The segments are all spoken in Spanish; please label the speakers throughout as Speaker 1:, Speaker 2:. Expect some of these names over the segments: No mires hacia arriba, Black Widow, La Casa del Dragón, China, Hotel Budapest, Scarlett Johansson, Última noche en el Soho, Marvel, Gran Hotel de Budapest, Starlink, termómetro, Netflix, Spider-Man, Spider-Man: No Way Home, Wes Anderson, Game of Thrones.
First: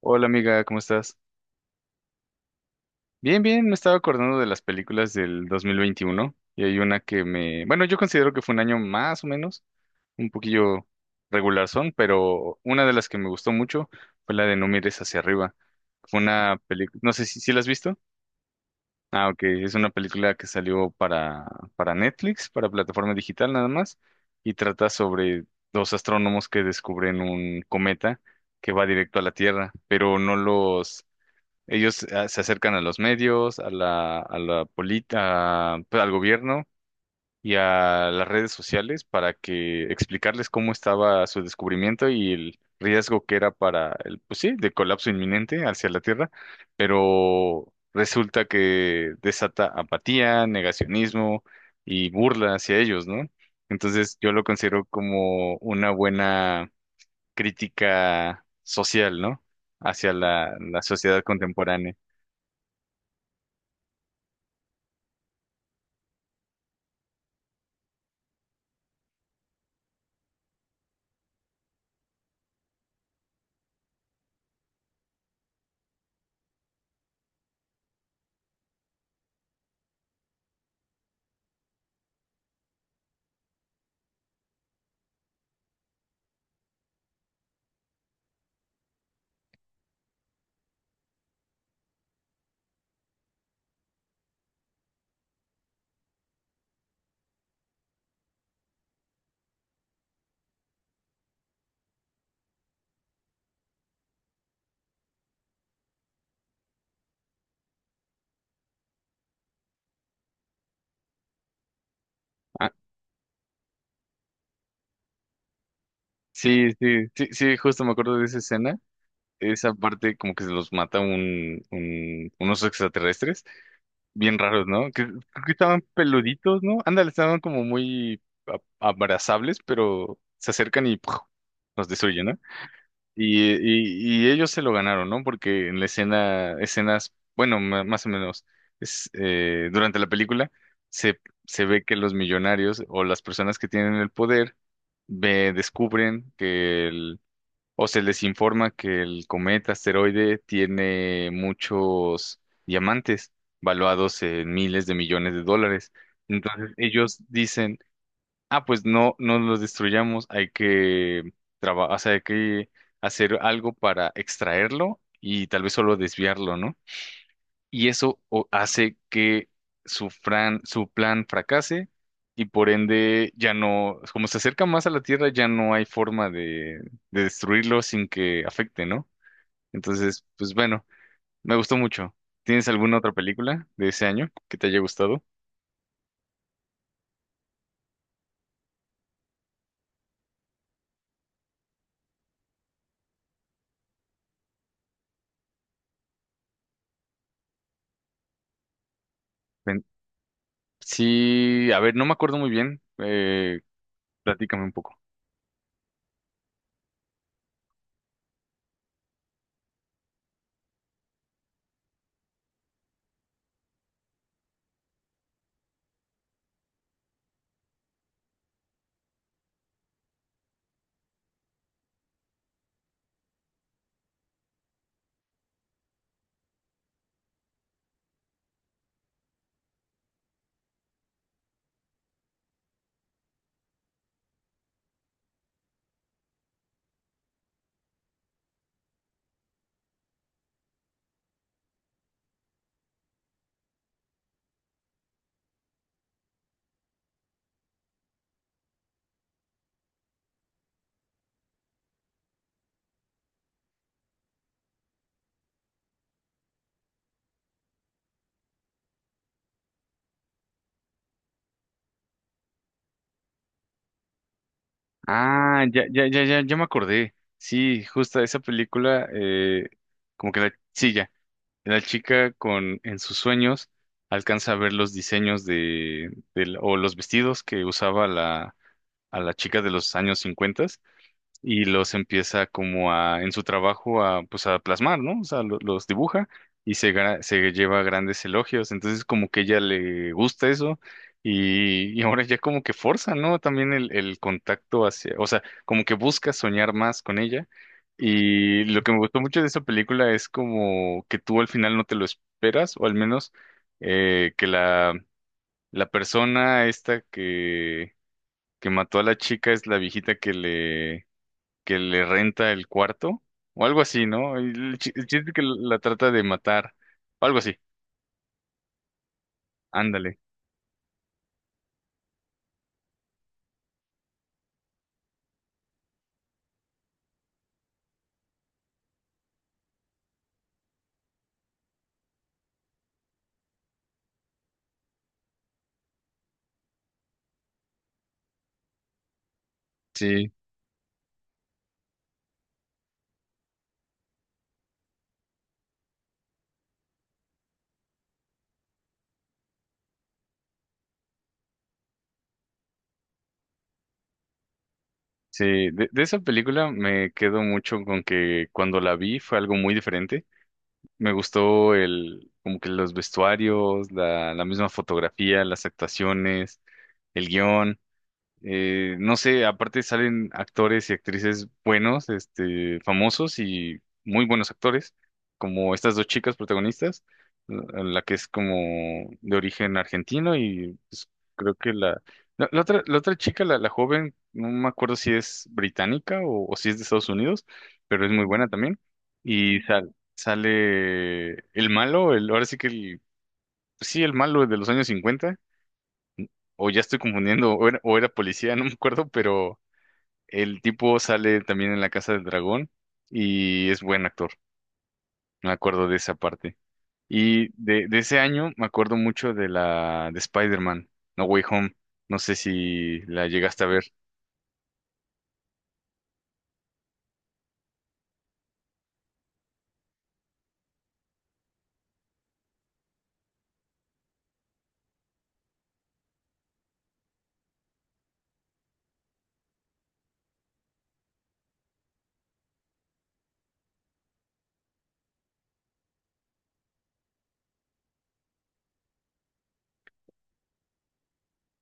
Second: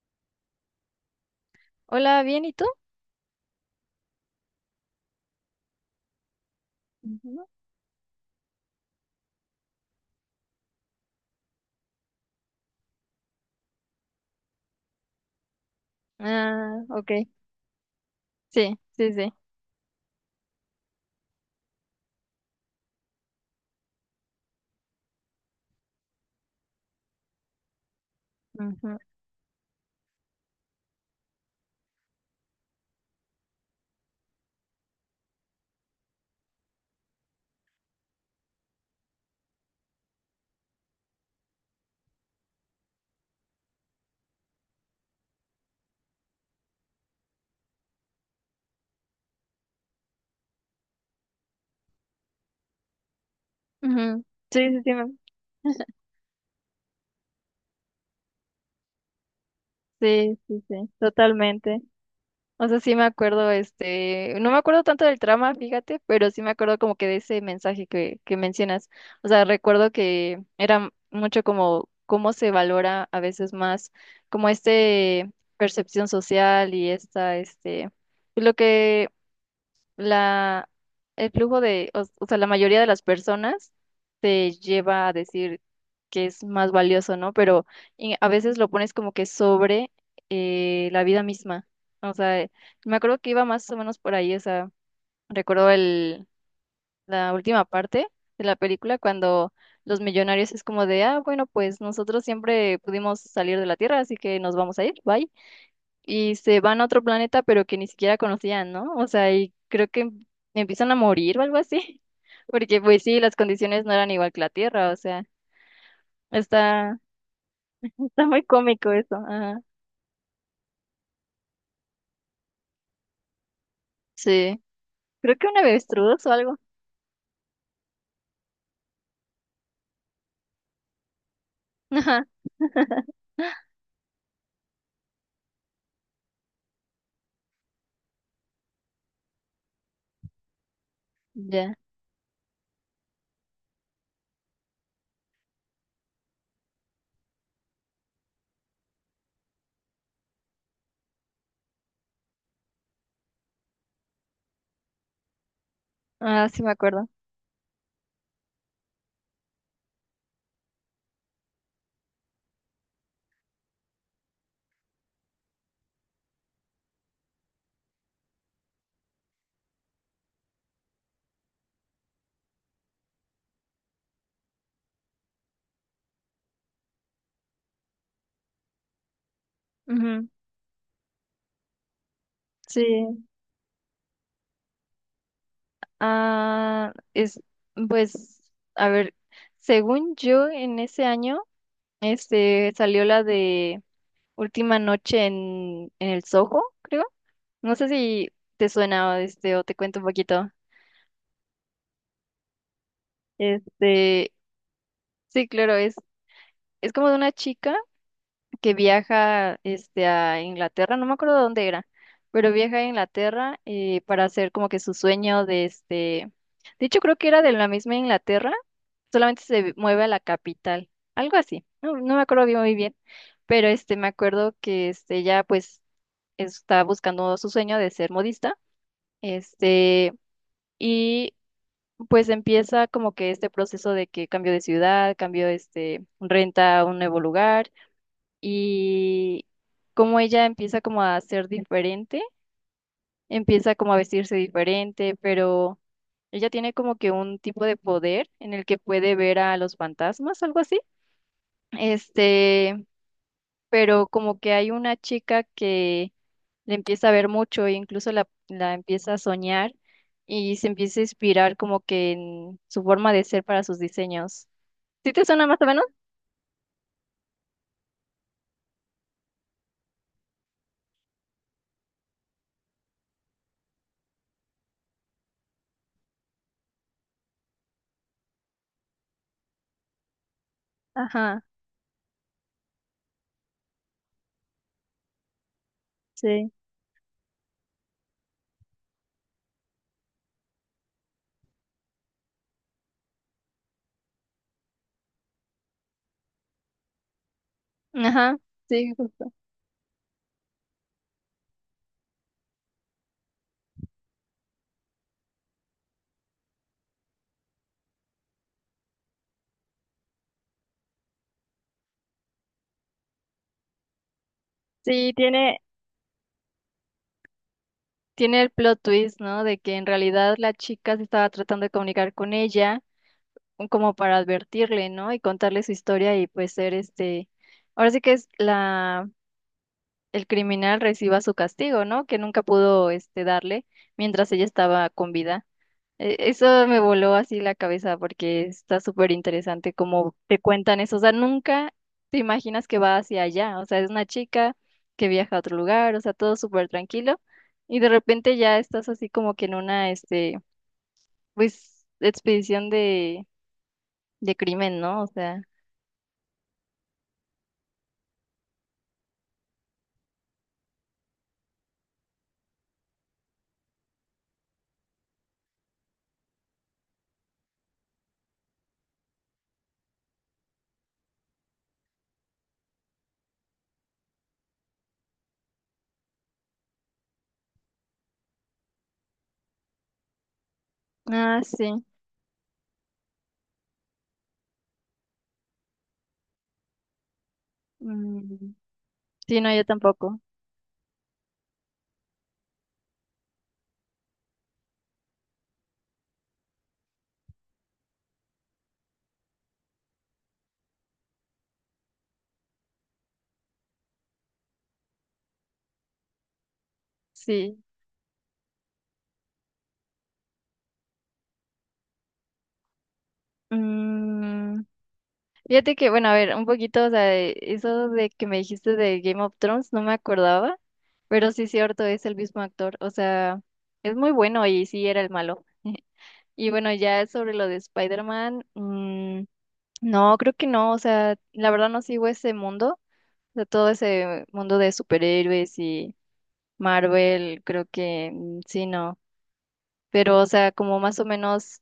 Speaker 1: Hola amiga, ¿cómo estás?
Speaker 2: Hola, ¿bien? ¿Y tú?
Speaker 1: Bien, me estaba acordando de las películas del 2021 y hay una que
Speaker 2: Ujú.
Speaker 1: me, bueno, yo considero que fue un año más o menos, un poquillo regular son, pero una de las que me gustó mucho fue la de No mires hacia arriba. Fue una
Speaker 2: Ah,
Speaker 1: película,
Speaker 2: ok.
Speaker 1: no sé si la has visto.
Speaker 2: Sí, sí,
Speaker 1: Ah,
Speaker 2: sí.
Speaker 1: ok, es una película que salió para Netflix, para plataforma digital nada más, y trata sobre dos astrónomos que descubren un cometa que va
Speaker 2: Ujú,
Speaker 1: directo a la Tierra, pero no los Ellos se acercan a los medios, a la política, al gobierno y a las redes sociales para que explicarles cómo estaba su descubrimiento y el riesgo que era para el, pues sí, de colapso inminente hacia la Tierra, pero resulta que desata apatía, negacionismo y burla hacia ellos, ¿no? Entonces
Speaker 2: ujú.
Speaker 1: yo lo
Speaker 2: Sí, sí,
Speaker 1: considero
Speaker 2: sí,
Speaker 1: como una buena crítica social, ¿no?, hacia
Speaker 2: sí,
Speaker 1: la,
Speaker 2: sí,
Speaker 1: la
Speaker 2: sí,
Speaker 1: sociedad
Speaker 2: totalmente.
Speaker 1: contemporánea.
Speaker 2: O sea, sí me acuerdo, este, no me acuerdo tanto del trama, fíjate, pero sí me acuerdo como que de ese mensaje que mencionas. O sea, recuerdo que era mucho como cómo se valora a veces más como este percepción social y esta, este, lo que la, el flujo de, o sea, la mayoría de las personas te lleva a decir que es más valioso, ¿no? Pero y a veces lo pones como que sobre la vida misma. O sea, me acuerdo que iba más o menos por ahí, o sea, recuerdo el, la última parte de la película cuando los millonarios es como de: ah, bueno, pues nosotros siempre pudimos salir de la Tierra, así que nos vamos a ir, bye, y se van a otro planeta, pero que ni siquiera conocían, ¿no? O sea, y creo que empiezan a morir o algo así,
Speaker 1: Ah,
Speaker 2: porque pues sí, las condiciones no eran igual que la Tierra, o sea,
Speaker 1: sí,
Speaker 2: está,
Speaker 1: sí, sí, sí, justo me acuerdo de
Speaker 2: está
Speaker 1: esa
Speaker 2: muy
Speaker 1: escena.
Speaker 2: cómico eso, ajá,
Speaker 1: Esa parte como que se los mata unos extraterrestres bien
Speaker 2: sí,
Speaker 1: raros, ¿no? Que
Speaker 2: creo
Speaker 1: creo
Speaker 2: que
Speaker 1: que
Speaker 2: un
Speaker 1: estaban
Speaker 2: avestruz o algo,
Speaker 1: peluditos, ¿no? Ándale, estaban como muy a- abrazables, pero se acercan y ¡puf!, los
Speaker 2: ajá,
Speaker 1: destruyen, ¿no? Y ellos se lo ganaron, ¿no? Porque en la escena, escenas, bueno, ma- más o menos, durante la película se, se
Speaker 2: ya,
Speaker 1: ve que los millonarios o las personas que tienen el poder descubren que el o se les informa que el cometa asteroide tiene muchos diamantes valuados en miles de millones de dólares.
Speaker 2: ah, sí me
Speaker 1: Entonces
Speaker 2: acuerdo,
Speaker 1: ellos dicen, ah, pues no los destruyamos, hay que trabajar, hay que hacer algo para extraerlo y tal vez solo desviarlo, ¿no? Y eso hace que su plan fracase y por ende ya no, como se acerca más a la Tierra, ya no hay forma de destruirlo sin que afecte, ¿no? Entonces,
Speaker 2: ujú,
Speaker 1: pues bueno, me gustó mucho. ¿Tienes alguna
Speaker 2: sí,
Speaker 1: otra película de ese año que te haya gustado?
Speaker 2: ah, es, pues, a ver, según yo, en ese año, este, salió la de Última noche en el Soho, creo. No sé si te suena este, o te
Speaker 1: Ven-
Speaker 2: cuento un poquito.
Speaker 1: Sí, a ver, no me acuerdo muy bien.
Speaker 2: Este,
Speaker 1: Platícame un poco.
Speaker 2: sí, claro, es como de una chica que viaja este, a Inglaterra, no me acuerdo dónde era, pero viaja a Inglaterra para hacer como que su sueño de este. De hecho, creo que era de la misma Inglaterra, solamente se mueve a la capital, algo así. No, no me acuerdo bien muy bien, pero este, me acuerdo que este, ella pues está buscando su sueño de ser modista. Este, y pues empieza como que este proceso de que cambio de ciudad, cambio este, renta a un nuevo lugar y como ella empieza como a ser diferente, empieza como a vestirse diferente, pero ella tiene como que un tipo de poder en el que puede ver a los fantasmas, algo así. Este, pero como que hay una chica que le empieza a ver mucho e incluso la empieza a soñar y se empieza a inspirar como que en su forma de ser para sus diseños. ¿Sí te suena más
Speaker 1: Ah,
Speaker 2: o
Speaker 1: ya,
Speaker 2: menos?
Speaker 1: ya, ya, ya, ya me acordé. Sí, justo esa película, como que la... Sí, ya. La chica con en sus sueños alcanza a ver los diseños o los vestidos que usaba a la chica de los años 50
Speaker 2: Ajá,
Speaker 1: y los empieza como a, en su trabajo, a, pues a plasmar, ¿no? O sea, los dibuja
Speaker 2: sí.
Speaker 1: y se lleva grandes elogios. Entonces, como que ella le gusta eso y ahora ya como que forza, ¿no? También el contacto hacia, o sea, como que busca soñar más con ella.
Speaker 2: Ajá,
Speaker 1: Y lo que
Speaker 2: sí,
Speaker 1: me gustó
Speaker 2: justo.
Speaker 1: mucho de esa película es como que tú al final no te lo esperas, o al menos que la persona esta que mató a la chica es la viejita que le renta el cuarto o algo así, ¿no? El
Speaker 2: Sí,
Speaker 1: chiste es que
Speaker 2: tiene,
Speaker 1: la trata de matar o algo así.
Speaker 2: tiene el plot twist, ¿no? De que en
Speaker 1: Ándale.
Speaker 2: realidad la chica se estaba tratando de comunicar con ella como para advertirle, ¿no? Y contarle su historia y pues ser este... Ahora sí que es la el criminal reciba su castigo, ¿no? Que nunca pudo este darle mientras ella estaba con vida. Eso me voló así la cabeza porque está súper interesante cómo
Speaker 1: Sí,
Speaker 2: te cuentan eso. O sea, nunca te imaginas que va hacia allá. O sea, es una chica que viaja a otro lugar, o sea, todo súper tranquilo. Y de repente ya estás así como que en una, este, pues, expedición de crimen, ¿no? O sea,
Speaker 1: sí. De esa película me quedo mucho con que cuando la vi fue algo muy diferente. Me gustó el, como que los vestuarios, la misma fotografía, las actuaciones, el guión. No sé, aparte salen actores y actrices buenos, este, famosos y muy buenos actores, como estas dos chicas protagonistas, la que es como de origen argentino y pues,
Speaker 2: ah,
Speaker 1: creo que
Speaker 2: sí.
Speaker 1: la otra, la, otra chica, la joven, no me acuerdo si es británica o si es de Estados Unidos, pero es muy buena
Speaker 2: Mm.
Speaker 1: también.
Speaker 2: Sí, no,
Speaker 1: Y
Speaker 2: yo tampoco.
Speaker 1: sale el malo, el, ahora sí que el, sí, el malo de los años cincuenta. O ya estoy confundiendo, o era policía, no me acuerdo, pero el tipo sale también en La Casa del Dragón y es buen actor. Me acuerdo de esa parte. Y
Speaker 2: Sí.
Speaker 1: de ese año me acuerdo mucho de la de Spider-Man, No Way Home. No sé si la llegaste a ver.
Speaker 2: Mm. Fíjate que, bueno, a ver, un poquito, o sea, eso de que me dijiste de Game of Thrones, no me acordaba, pero sí es cierto, es el mismo actor, o sea, es muy bueno y sí era el malo. Y bueno, ya sobre lo de Spider-Man, no, creo que no, o sea, la verdad no sigo ese mundo, o sea, todo ese mundo de superhéroes y Marvel, creo que sí, no, pero, o sea, como más o menos...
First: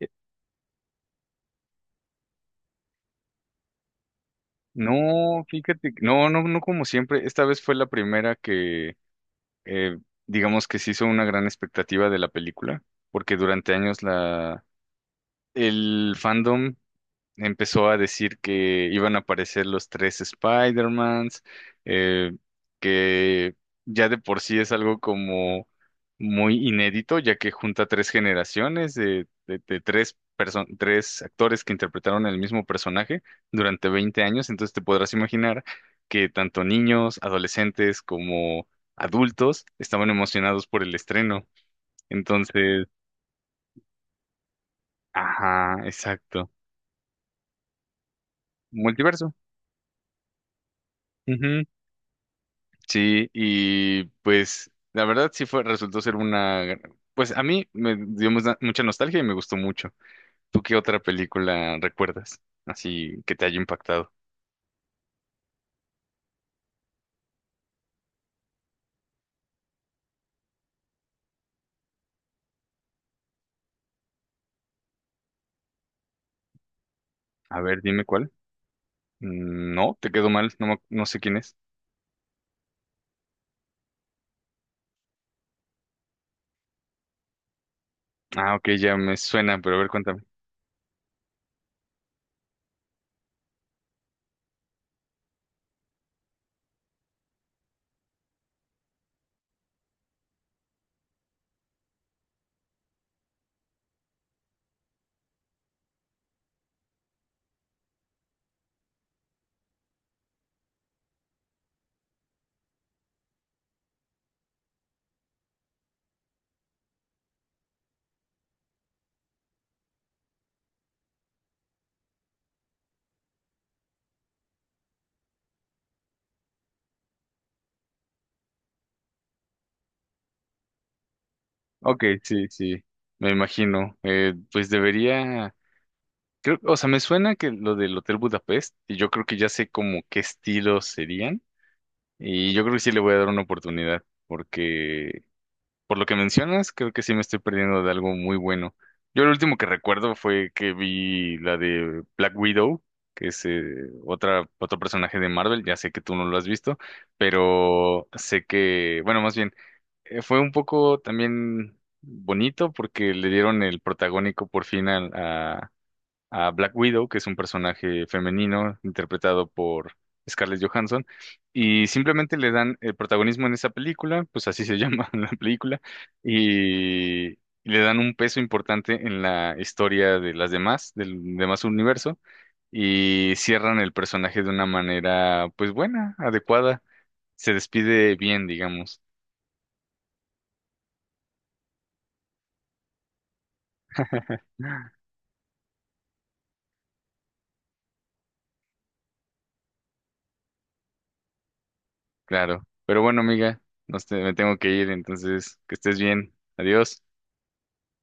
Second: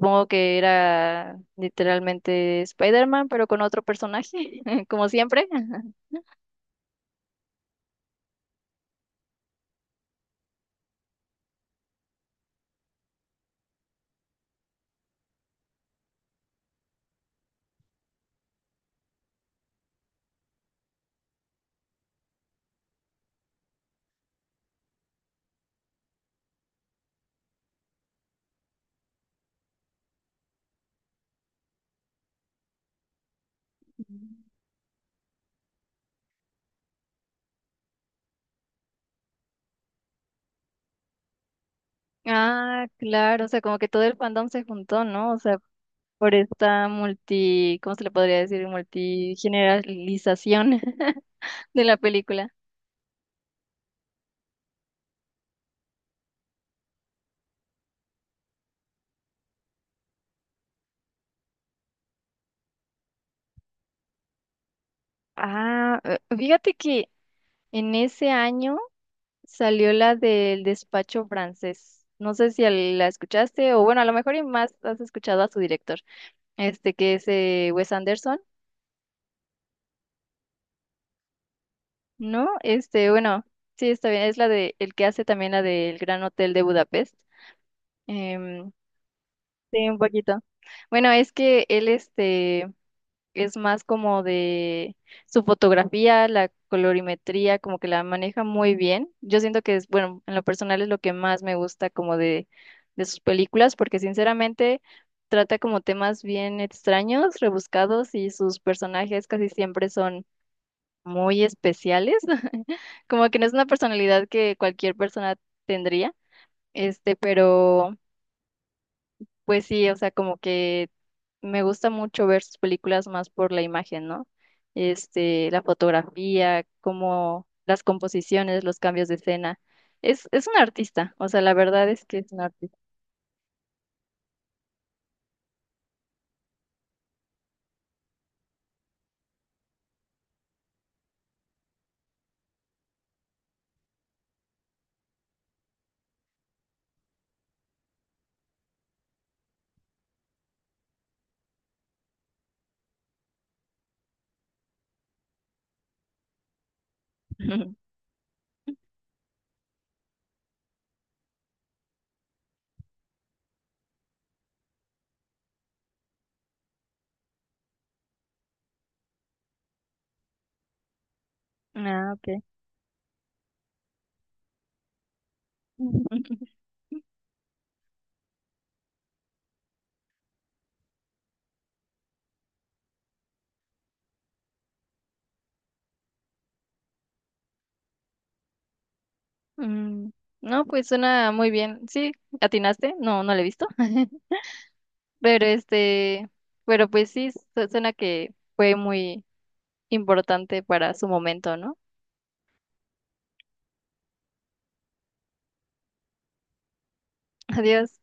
Speaker 1: Eh,
Speaker 2: que era literalmente Spider-Man, pero con otro personaje, como
Speaker 1: No,
Speaker 2: siempre.
Speaker 1: fíjate, no, no, no como siempre. Esta vez fue la primera que, eh, digamos que se hizo una gran expectativa de la película, porque durante años el fandom empezó a decir que iban a aparecer los tres Spider-Mans, eh, que ya de por sí es algo como muy inédito, ya que junta tres generaciones de tres, tres actores que interpretaron el mismo personaje durante 20
Speaker 2: Mm.
Speaker 1: años, entonces te podrás imaginar que tanto niños, adolescentes como adultos estaban emocionados por el estreno. Entonces,
Speaker 2: Ah, claro, o sea, como que todo el fandom se juntó, ¿no? O sea,
Speaker 1: ajá,
Speaker 2: por
Speaker 1: exacto.
Speaker 2: esta multi, ¿cómo se le podría decir?
Speaker 1: Multiverso.
Speaker 2: Multigeneralización de la película.
Speaker 1: Sí, y pues la verdad sí fue, resultó ser una, gran- pues a mí me dio mucha nostalgia y me gustó mucho. ¿Tú qué otra película recuerdas? Así que te haya impactado.
Speaker 2: Ah, fíjate que en ese año salió la del despacho francés. No sé si la escuchaste, o bueno, a lo mejor y más has escuchado a su director, este que es
Speaker 1: A ver,
Speaker 2: Wes
Speaker 1: dime cuál.
Speaker 2: Anderson.
Speaker 1: Mm, no, te quedó mal, no, me no sé quién es.
Speaker 2: No, este, bueno, sí, está bien. Es la de el que hace también la del Gran Hotel de Budapest.
Speaker 1: Ah, ok,
Speaker 2: Em,
Speaker 1: ya me suena, pero a ver,
Speaker 2: sí, un
Speaker 1: cuéntame.
Speaker 2: poquito. Bueno, es que él, este, es más como de su fotografía, la colorimetría, como que la maneja muy bien. Yo siento que es, bueno, en lo personal es lo que más me gusta como de sus películas, porque sinceramente trata como temas bien extraños, rebuscados y sus personajes casi siempre son muy especiales, como que no es una personalidad que cualquier persona tendría, este, pero pues sí, o sea, como que me gusta mucho ver sus películas más por la imagen, ¿no? Este, la fotografía, como las composiciones, los cambios de escena. Es un artista, o sea, la verdad
Speaker 1: Ok,
Speaker 2: es que es un
Speaker 1: sí,
Speaker 2: artista.
Speaker 1: sí, me imagino. Pues debería, creo, o sea, me suena que lo del Hotel Budapest, y yo creo que ya sé como qué estilos serían, y yo creo que sí le voy a dar una oportunidad, porque por lo que mencionas, creo que sí me estoy perdiendo de algo muy bueno. Yo lo último que recuerdo fue que vi la de Black Widow, que es otro personaje de Marvel. Ya sé que tú no lo has visto, pero sé que, bueno, más bien, fue un poco también bonito porque le dieron el protagónico por fin a Black Widow, que es un personaje femenino interpretado por Scarlett Johansson, y
Speaker 2: Ah,
Speaker 1: simplemente
Speaker 2: ok.
Speaker 1: le dan el protagonismo en esa película, pues así se llama la película, y le dan un peso importante en la historia de las demás, del demás universo, y cierran el personaje de una manera, pues buena, adecuada, se despide bien, digamos,
Speaker 2: Mm, no, pues suena muy bien. Sí, ¿atinaste? No, no lo he visto. Pero este, pero pues sí, suena que fue muy importante para su momento, ¿no?
Speaker 1: claro. Pero bueno, amiga, me tengo que ir, entonces, que estés bien, adiós.
Speaker 2: Adiós.